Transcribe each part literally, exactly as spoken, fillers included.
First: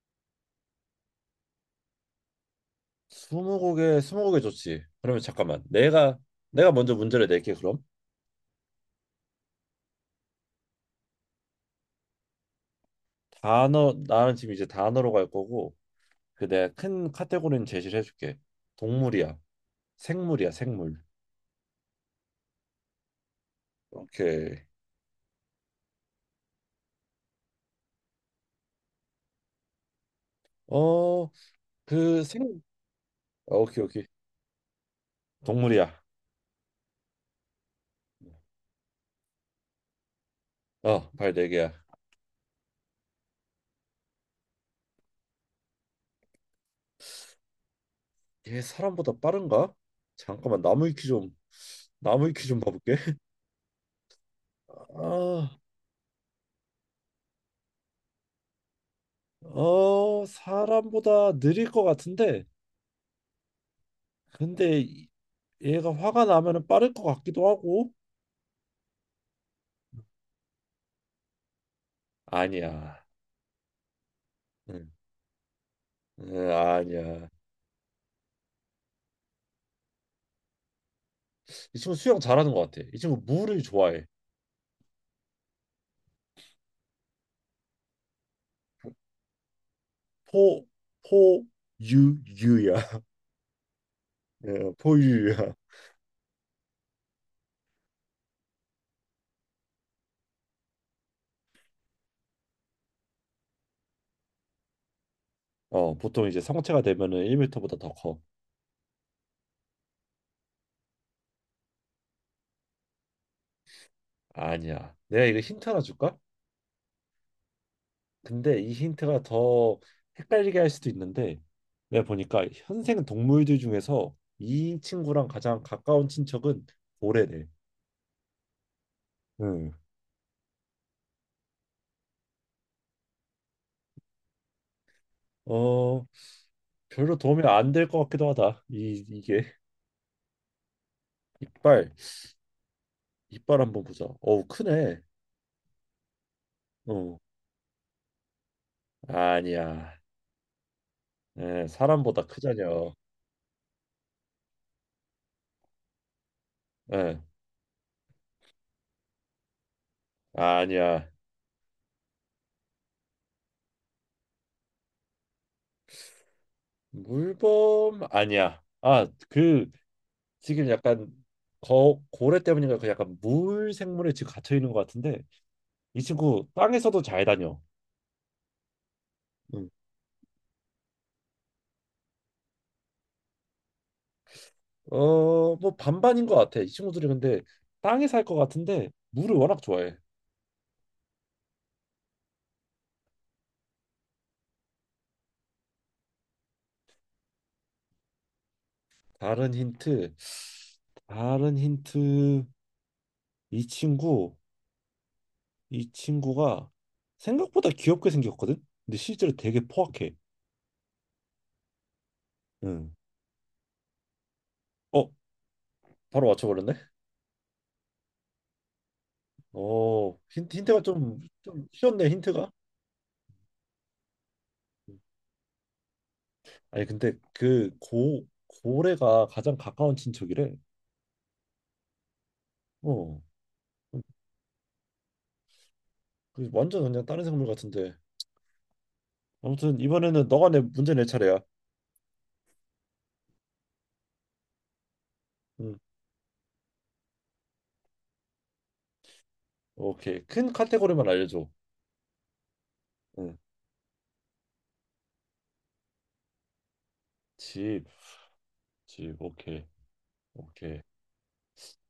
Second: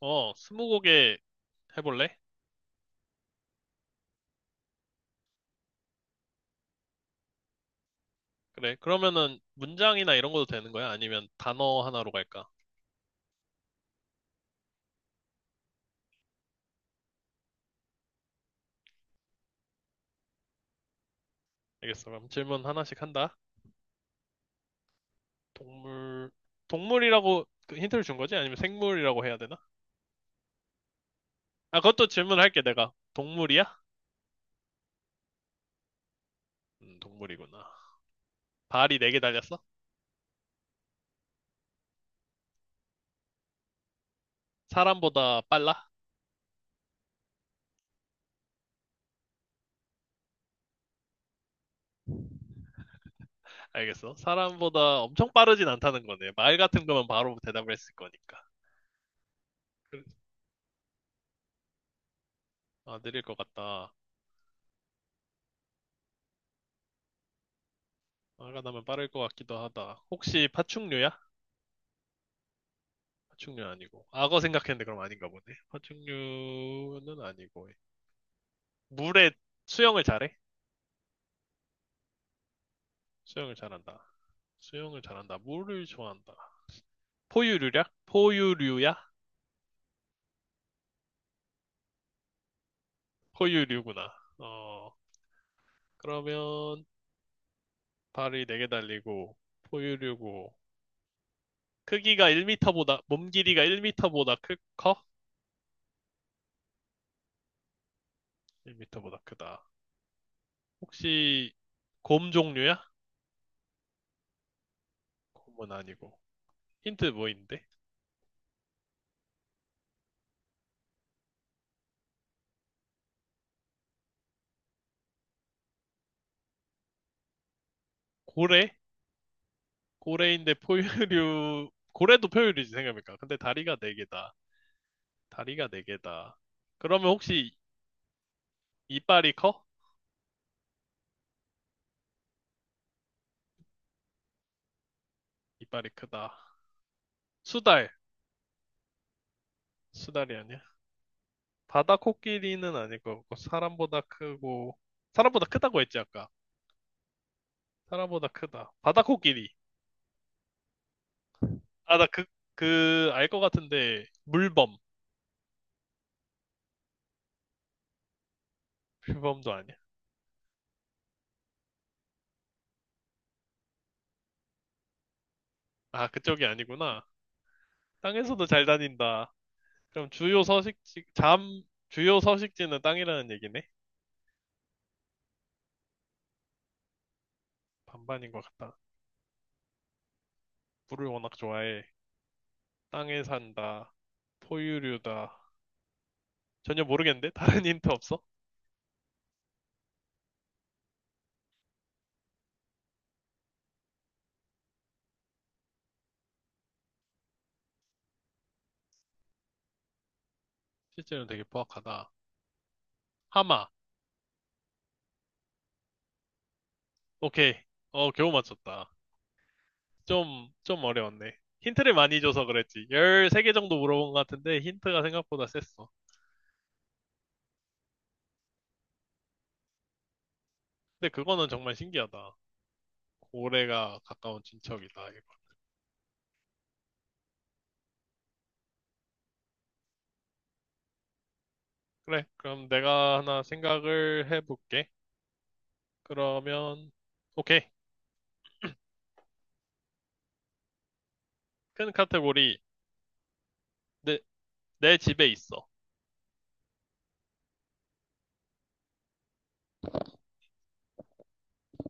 어, 스무고개 해볼래? 스무고개 스무고개 좋지. 그러면 잠깐만 내가 내가 먼저 문제를 낼게 그럼. 그래. 그러면은 문장이나 이런 것도 되는 거야? 아니면 단어 하나로 갈까? 단어, 나는 지금 이제 단어로 갈 거고 그 내가 큰 카테고리는 제시를 해줄게. 동물이야. 생물이야, 생물. 알겠어. 그럼 질문 하나씩 한다. 오케이. 동물, 동물이라고 그 힌트를 준 거지? 아니면 생물이라고 해야 되나? 어 아, 그것도 그 질문할게, 생. 내가. 어, 동물이야? 오케이, 오케이. 동물이야. 음, 동물이구나. 발이 네 개 달렸어? 어발네 개야. 사람보다 빨라? 얘 사람보다 빠른가? 잠깐만, 나무 위키 좀 나무 위키 좀 봐볼게. 알겠어. 사람보다 엄청 아, 빠르진 않다는 거네. 말 같은 거면 바로 대답을 했을 거니까. 그래. 어 사람보다 느릴 것 같은데, 아, 느릴 것 같다. 근데 이- 얘가 화가 나면은 빠를 것 같기도 하고. 화가 나면 빠를 것 같기도 하다. 혹시 파충류야? 아니야. 파충류 아니고. 악어 생각했는데 응. 그럼 아닌가 보네. 응, 파충류는 아니야. 아니고. 물에 수영을 잘해? 이 친구 수영 잘하는 것 같아. 이 친구 수영을 물을 잘한다. 좋아해. 수영을 잘한다. 물을 좋아한다. 포유류야? 포유류야? 포, 포, 유, 유야. 포유류구나. 예, 어, 포유야. 그러면 발이 네 개 달리고 포유류고 크기가 일 미터보다 몸 길이가 일 미터보다 크, 커? 어, 보통 이제 성체가 되면은 일 미터보다 더 커. 일 미터보다 크다. 혹시 곰 종류야? 아니야. 내가 이거 힌트 곰은 하나 아니고. 줄까? 힌트 뭐 있는데? 근데 이 힌트가 더 헷갈리게 할 수도 있는데, 내가 보니까 현생 동물들 중에서 이 친구랑 가장 가까운 친척은 고래래. 고래? 응. 고래인데 포유류, 고래도 포유류지 생각해보니까. 근데 다리가 네 개다. 다리가 네 어, 개다. 그러면 별로 도움이 혹시 안 될 것 같기도 하다. 이 이빨이 이게 커? 이빨 이빨 한번 보자. 어우, 크네. 이빨이 크다. 어 수달. 아니야. 수달이 아니야? 예, 바다 사람보다 코끼리는 크자녀. 아닐 것 같고, 사람보다 크고, 사람보다 크다고 했지, 아까. 예, 사람보다 크다. 바다 코끼리. 아니야. 아, 나 그, 그, 알 것 같은데, 물범. 물범 아니야. 아 물범도 그, 아니야. 지금 약간, 거 고래 때문인가 그 약간 물 생물에 지금 갇혀 있는 것 같은데. 이 아, 그쪽이 친구 땅에서도 아니구나. 잘 다녀. 땅에서도 잘 다닌다. 응. 그럼 주요 서식지, 잠, 주요 서식지는 땅이라는 얘기네? 어뭐 반반인 것 같아. 이 친구들이 근데 땅에 살 반반인 것 것 같다. 같은데 물을 워낙 좋아해. 물을 워낙 좋아해. 땅에 산다. 포유류다. 전혀 모르겠는데? 다른 힌트 없어? 다른 힌트 다른 힌트 이 친구, 이 친구가 생각보다 귀엽게 생겼거든? 근데 실제로 되게 포악해. 실제로는 되게 포악하다. 응. 하마. 어, 바로 맞춰버렸네? 오케이. 어, 겨우 맞췄다. 어, 좀, 힌트, 힌트가 좀 좀, 어려웠네. 좀 힌트를 쉬웠네, 많이 줘서 힌트가. 그랬지. 열세 개 정도 물어본 것 같은데 힌트가 생각보다 셌어. 아니, 근데 그 고, 고래가 가장 가까운 친척이래. 근데 그거는 정말 신기하다. 어, 고래가 가까운 친척이다. 이거. 그 완전 그냥 다른 생물 같은데. 아무튼 이번에는 너가 내 문제 낼 차례야. 그래. 그럼 내가 하나 생각을 해볼게. 응. 그러면, 오케이. 오케이. 큰 카테고리만 알려줘. 큰 카테고리. 응. 내, 내 집에 있어. 집, 집, 오케이. 오케이.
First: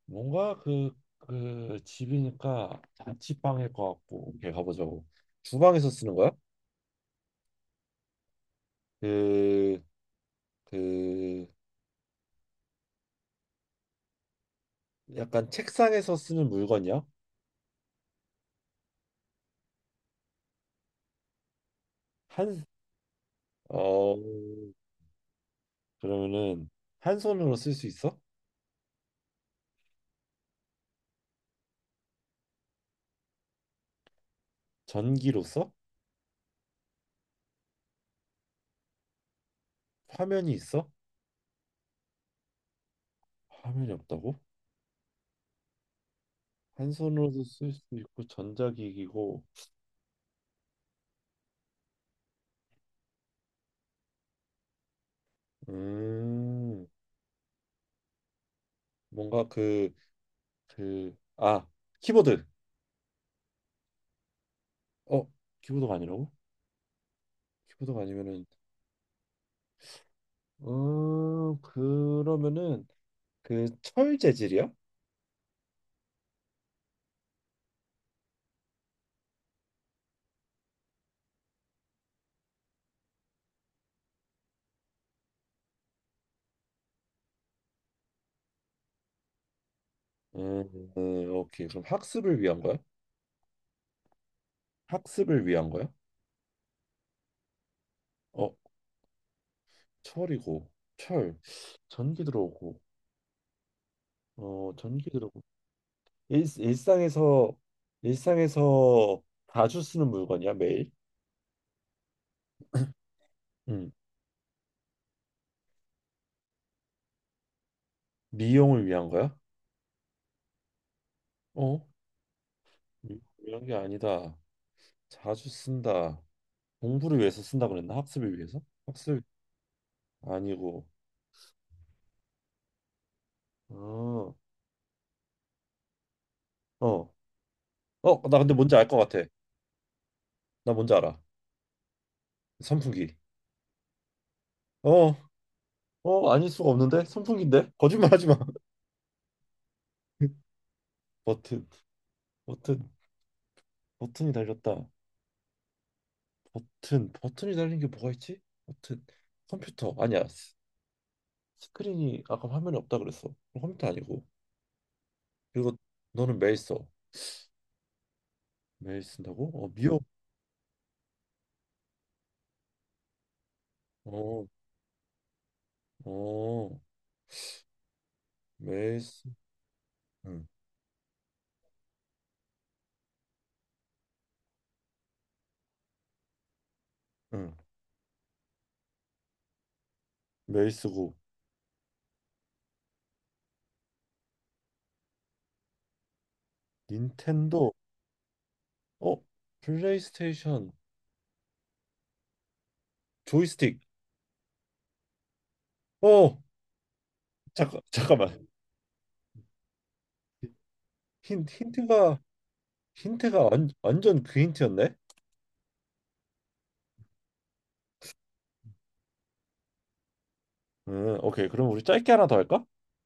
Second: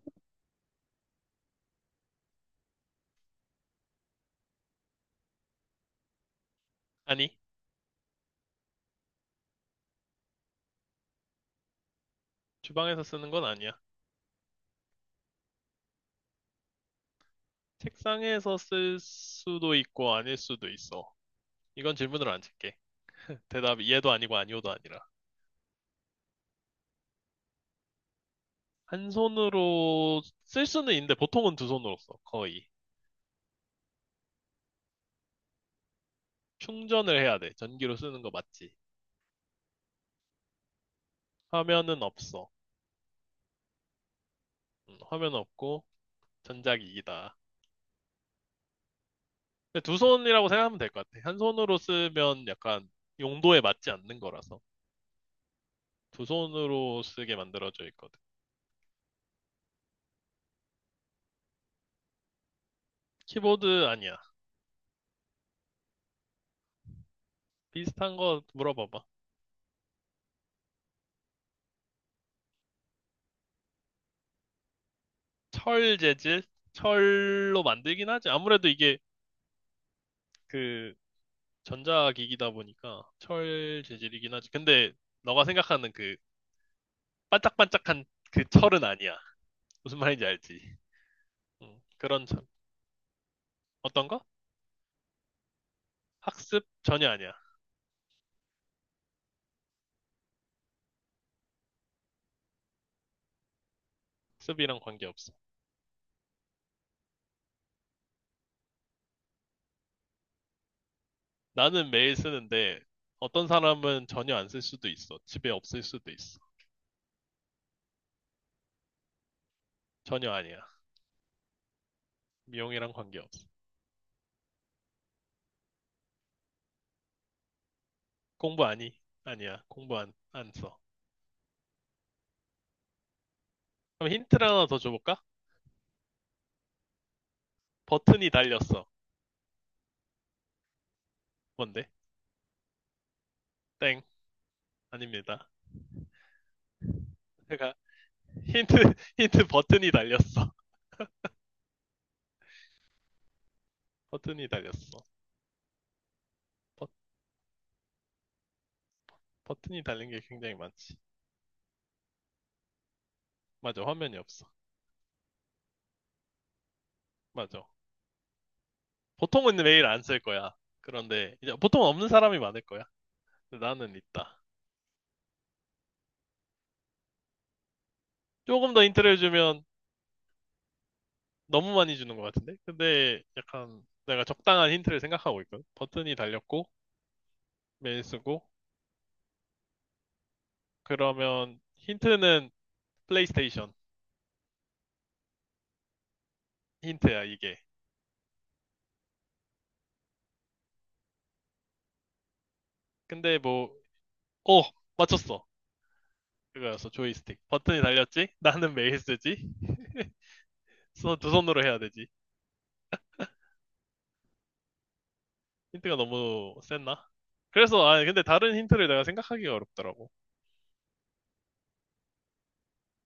뭔가 그, 그 집이니까 자취방일 것 같고, 오케이 가보자고. 주방에서 쓰는 거야? 아니, 그, 그 주방에서 쓰는 건 아니야. 약간 책상에서 쓰는 물건이야? 책상에서 쓸 수도 있고 아닐 수도 있어. 이건 질문으로 안 한, 칠게. 대답이 얘도 어, 아니고 아니오도 아니라. 그러면은 한 손으로 쓸 수 있어? 한 손으로 쓸 수는 있는데 보통은 두 손으로 써, 거의. 전기로 써? 충전을 해야 돼. 전기로 쓰는 거 맞지? 화면이 있어? 화면은 없어. 화면이 없다고? 음, 화면 없고 한 전자기기다. 손으로도 쓸 수 있고 전자기기고. 근데 두 손이라고 생각하면 될 것 같아. 한 손으로 쓰면 약간 용도에 맞지 않는 거라서. 두 음 손으로 쓰게 만들어져 있거든. 뭔가 그 그 아, 키보드. 키보드 아니야. 어 키보드가 아니라고? 키보드가 비슷한 거 아니면은... 물어봐봐. 음, 그러면은 그 철 재질이요? 철 재질? 철로 만들긴 하지. 아무래도 이게 그 전자기기다 보니까 철 재질이긴 하지. 근데 너가 생각하는 그 반짝반짝한 그 철은 아니야. 무슨 말인지 음, 알지? 음, 오케이. 응. 그럼 그런 학습을 철. 위한 거야? 어떤 거? 학습을 위한 거야? 학습? 전혀 아니야. 어, 철이고 철 전기 들어오고. 어 학습이랑 전기 관계없어. 들어오고 일, 일상에서 일상에서 자주 쓰는 물건이야, 매일? 나는 매일 쓰는데 어떤 음, 사람은 전혀 안 쓸 수도 있어. 집에 없을 수도 있어. 미용을 위한 거야? 전혀 아니야. 어, 미용이랑 미용을 관계없어. 위한 게 아니다. 자주 쓴다. 공부를 위해서 쓴다고 그랬나? 학습을 위해서? 공부 아니? 학습 아니야. 공부 안, 안 써. 아니고. 그럼 어, 힌트를 하나 더 줘볼까? 어, 어, 버튼이 나 근데 뭔지 알 달렸어. 것 같아. 나 뭔지 알아. 뭔데? 선풍기. 땡. 어, 아닙니다. 어, 아닐 수가 없는데? 선풍기인데? 제가 거짓말 하지 마. 힌트, 힌트 버튼이 달렸어. 버튼, 버튼, 버튼이 버튼이 달렸다. 달렸어. 버, 버튼, 버튼이 달린 게 뭐가 있지? 버튼, 버튼이 컴퓨터. 달린 게 아니야. 굉장히 스- 많지. 스크린이 아까 화면에 없다 그랬어. 그럼 맞아. 컴퓨터 화면이 아니고. 없어. 그리고 너는 메일 써. 맞아. 메일 쓴다고? 보통은 어, 매일 안 미역. 쓸 거야. 그런데 이제 보통 없는 사람이 많을 거야. 근데 나는 있다. 어, 어, 조금 더 메일 힌트를 쓰. 주면 응, 너무 많이 주는 것 같은데? 근데 약간 내가 적당한 힌트를 생각하고 있거든. 버튼이 달렸고, 응. 메일 쓰고, 메일 쓰고. 그러면 힌트는 플레이스테이션 힌트야, 이게. 닌텐도. 어, 플레이스테이션. 근데 뭐, 조이스틱. 오! 맞췄어. 어, 그거였어, 조이스틱. 버튼이 잠깐, 달렸지? 잠깐만. 나는 메일 쓰지? 손- 두 힌, 손으로 해야 되지. 힌트가 힌트가 완, 완전 그 힌트였네. 힌트가 너무 셌나? 그래서, 아, 근데 다른 힌트를 내가 생각하기가 어렵더라고. 음, 오케이. 그럼 우리 짧게 하나 더 할까?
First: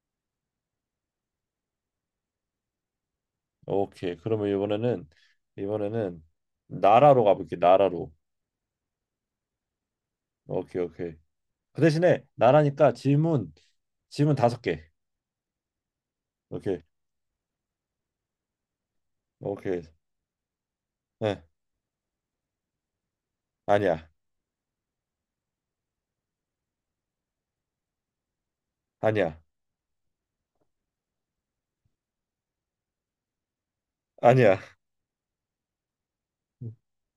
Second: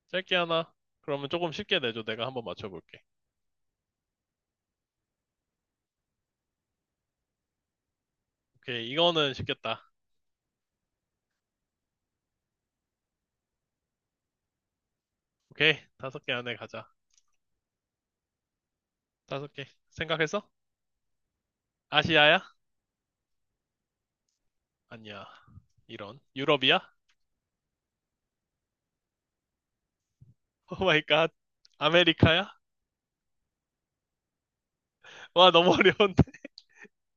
짧게 하나. 그러면 조금 쉽게 내줘. 내가 한번 맞춰볼게. 오케이. 그러면 이번에는 이번에는 나라로 가볼게. 나라로. 오케이, 이거는 쉽겠다. 오케이, 오케이. 그 대신에 나라니까 질문 질문 다섯 개. 오케이, 다섯 개 안에 오케이, 가자. 다섯 개. 오케이. 생각했어? 네. 아시아야? 아니야, 아니야. 이런. 유럽이야? 아니야, 오 마이 갓. 아메리카야? 아니야. 와, 너무 어려운데.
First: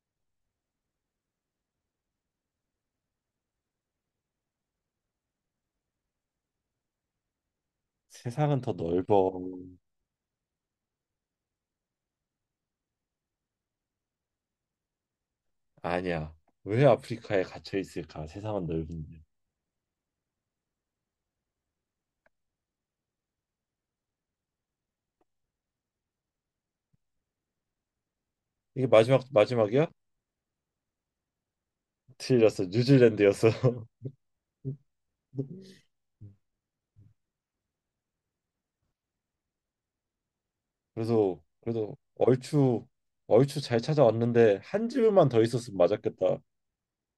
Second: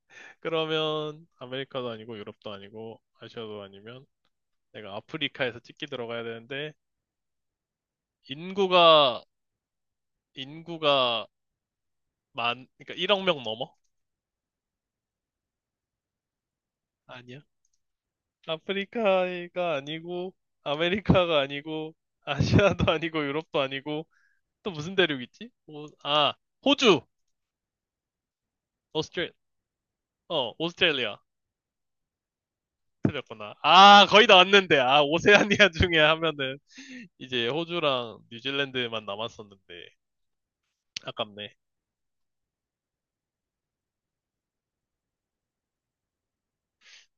그러면 아메리카도 아니고 유럽도 아니고 아시아도 아니면 내가 아프리카에서 찍기 들어가야 되는데 세상은 더 인구가 넓어. 인구가 만 그러니까 일억 명 넘어? 아니야. 왜 아니야. 아프리카에 갇혀 있을까? 세상은 넓은데. 아프리카가 아니고 아메리카가 아니고 아시아도 아니고 유럽도 아니고 또 무슨 대륙 있지? 오, 아, 호주. 이게 마지막 오스트레 마지막이야? 어, 오스트레일리아. 틀렸어. 뉴질랜드였어. 틀렸구나. 아, 거의 다 왔는데 아, 오세아니아 중에 하면은 이제 호주랑 뉴질랜드만 남았었는데 그래서 아깝네. 그래도 얼추 얼추 잘 찾아왔는데 한 집만 더 있었으면 맞았겠다.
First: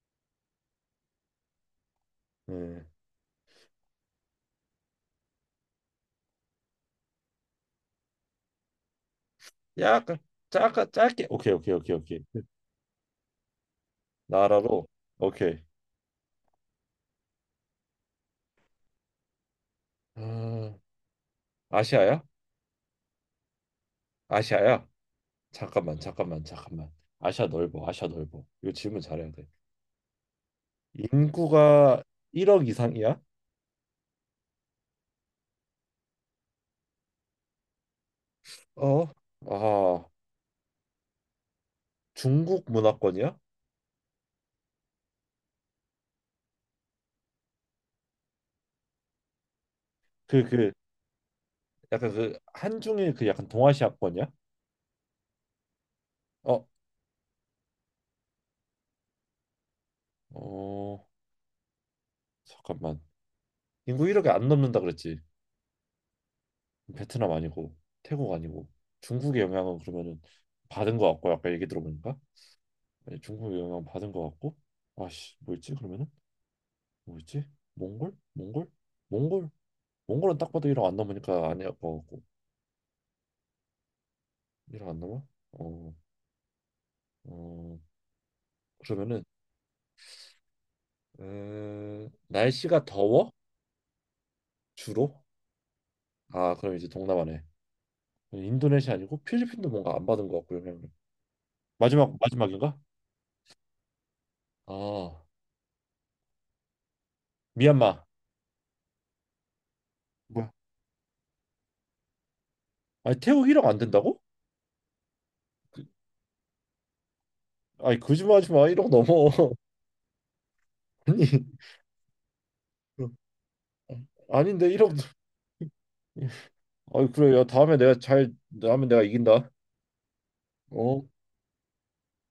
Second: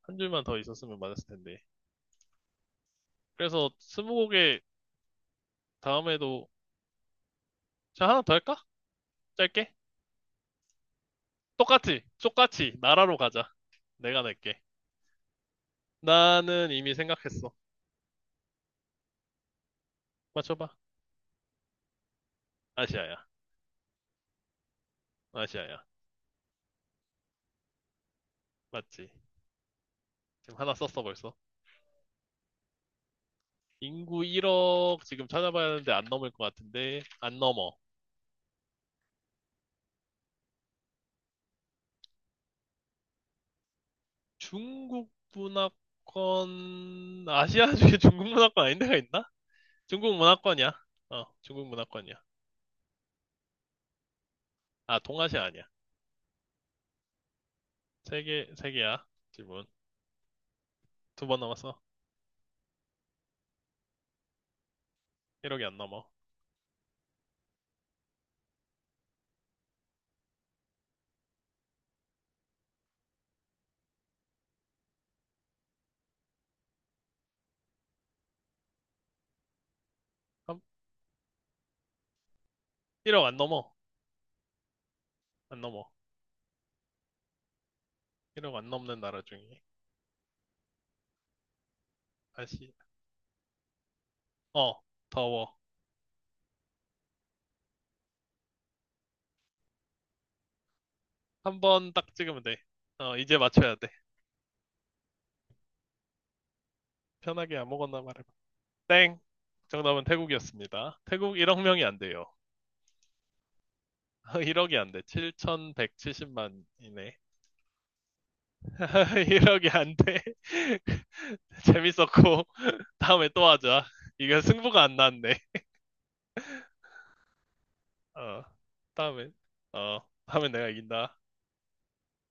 한 줄만 더 있었으면 맞았을 텐데. 음, 그래서 스무고개 다음에도 자, 하나 더 할까? 짧게? 약간, 짧게 짧게 오케이 오케이 오케이 똑같이, 오케이. 똑같이 나라로 가자. 내가 낼게. 나라로. 오케이. 나는 이미 생각했어. 맞춰봐. 아, 아시아야? 아시아야. 아시아야? 아시아야. 잠깐만, 잠깐만, 잠깐만. 아시아 넓어, 아시아 넓어. 이거 질문 맞지? 잘해야 돼. 지금 하나 썼어 벌써. 인구가 일억 이상이야? 인구 일억 지금 찾아봐야 하는데 안 넘을 것 같은데 안 넘어. 어? 아, 중국 문화권이야? 중국 문화권, 아시아 중에 중국 문화권 아닌 데가 있나? 중국 그 문화권이야. 그 어, 중국 약간 문화권이야. 그 한중의 그 약간 동아시아권이야? 아, 동아시아 아니야. 어? 세 개, 세 개야. 질문. 어 두 번 넘었어. 잠깐만. 인구 일억이 안 넘는다 그랬지. 일억이 안 넘어. 베트남 아니고, 태국 아니고, 중국의 영향은 그러면은 받은 것 같고, 아까 얘기 들어보니까 예, 중국의 영향 받은 것 같고. 아씨, 뭐였지 그러면은. 뭐였지. 몽골 몽골 몽골 몽골은 딱 봐도 일억 안 넘으니까 아니야 것 같고, 일억 안 넘어. 일억 안 넘어. 안 넘어. 어, 어 일억 안 넘는 나라 그러면은, 중에. 음, 아시, 날씨가 더워, 어, 주로? 더워. 아, 그럼 이제 동남아네. 인도네시아 아니고 필리핀도 뭔가 안 받은 것 같고, 영향을. 한 번 딱 마지막 찍으면 돼. 마지막인가 어, 이제 맞춰야 돼. 아, 편하게 아무거나 미얀마. 말해봐. 땡! 정답은 뭐야? 태국이었습니다. 태국 일억 명이 안 돼요. 아니, 태국 일억 안 된다고? 일억이 안 돼. 그- 칠천백칠십만이네. 아니, 거짓말하지 마, 일억 넘어. 이억이 안 돼. 재밌었고, 다음에 또 하자. 아니. 이거 아닌데, 승부가 일억. 안 났네. 아니, 그래요, 다음에 내가 잘. 어, 다음에 내가 다음에, 이긴다. 어, 다음에 내가 어 이긴다.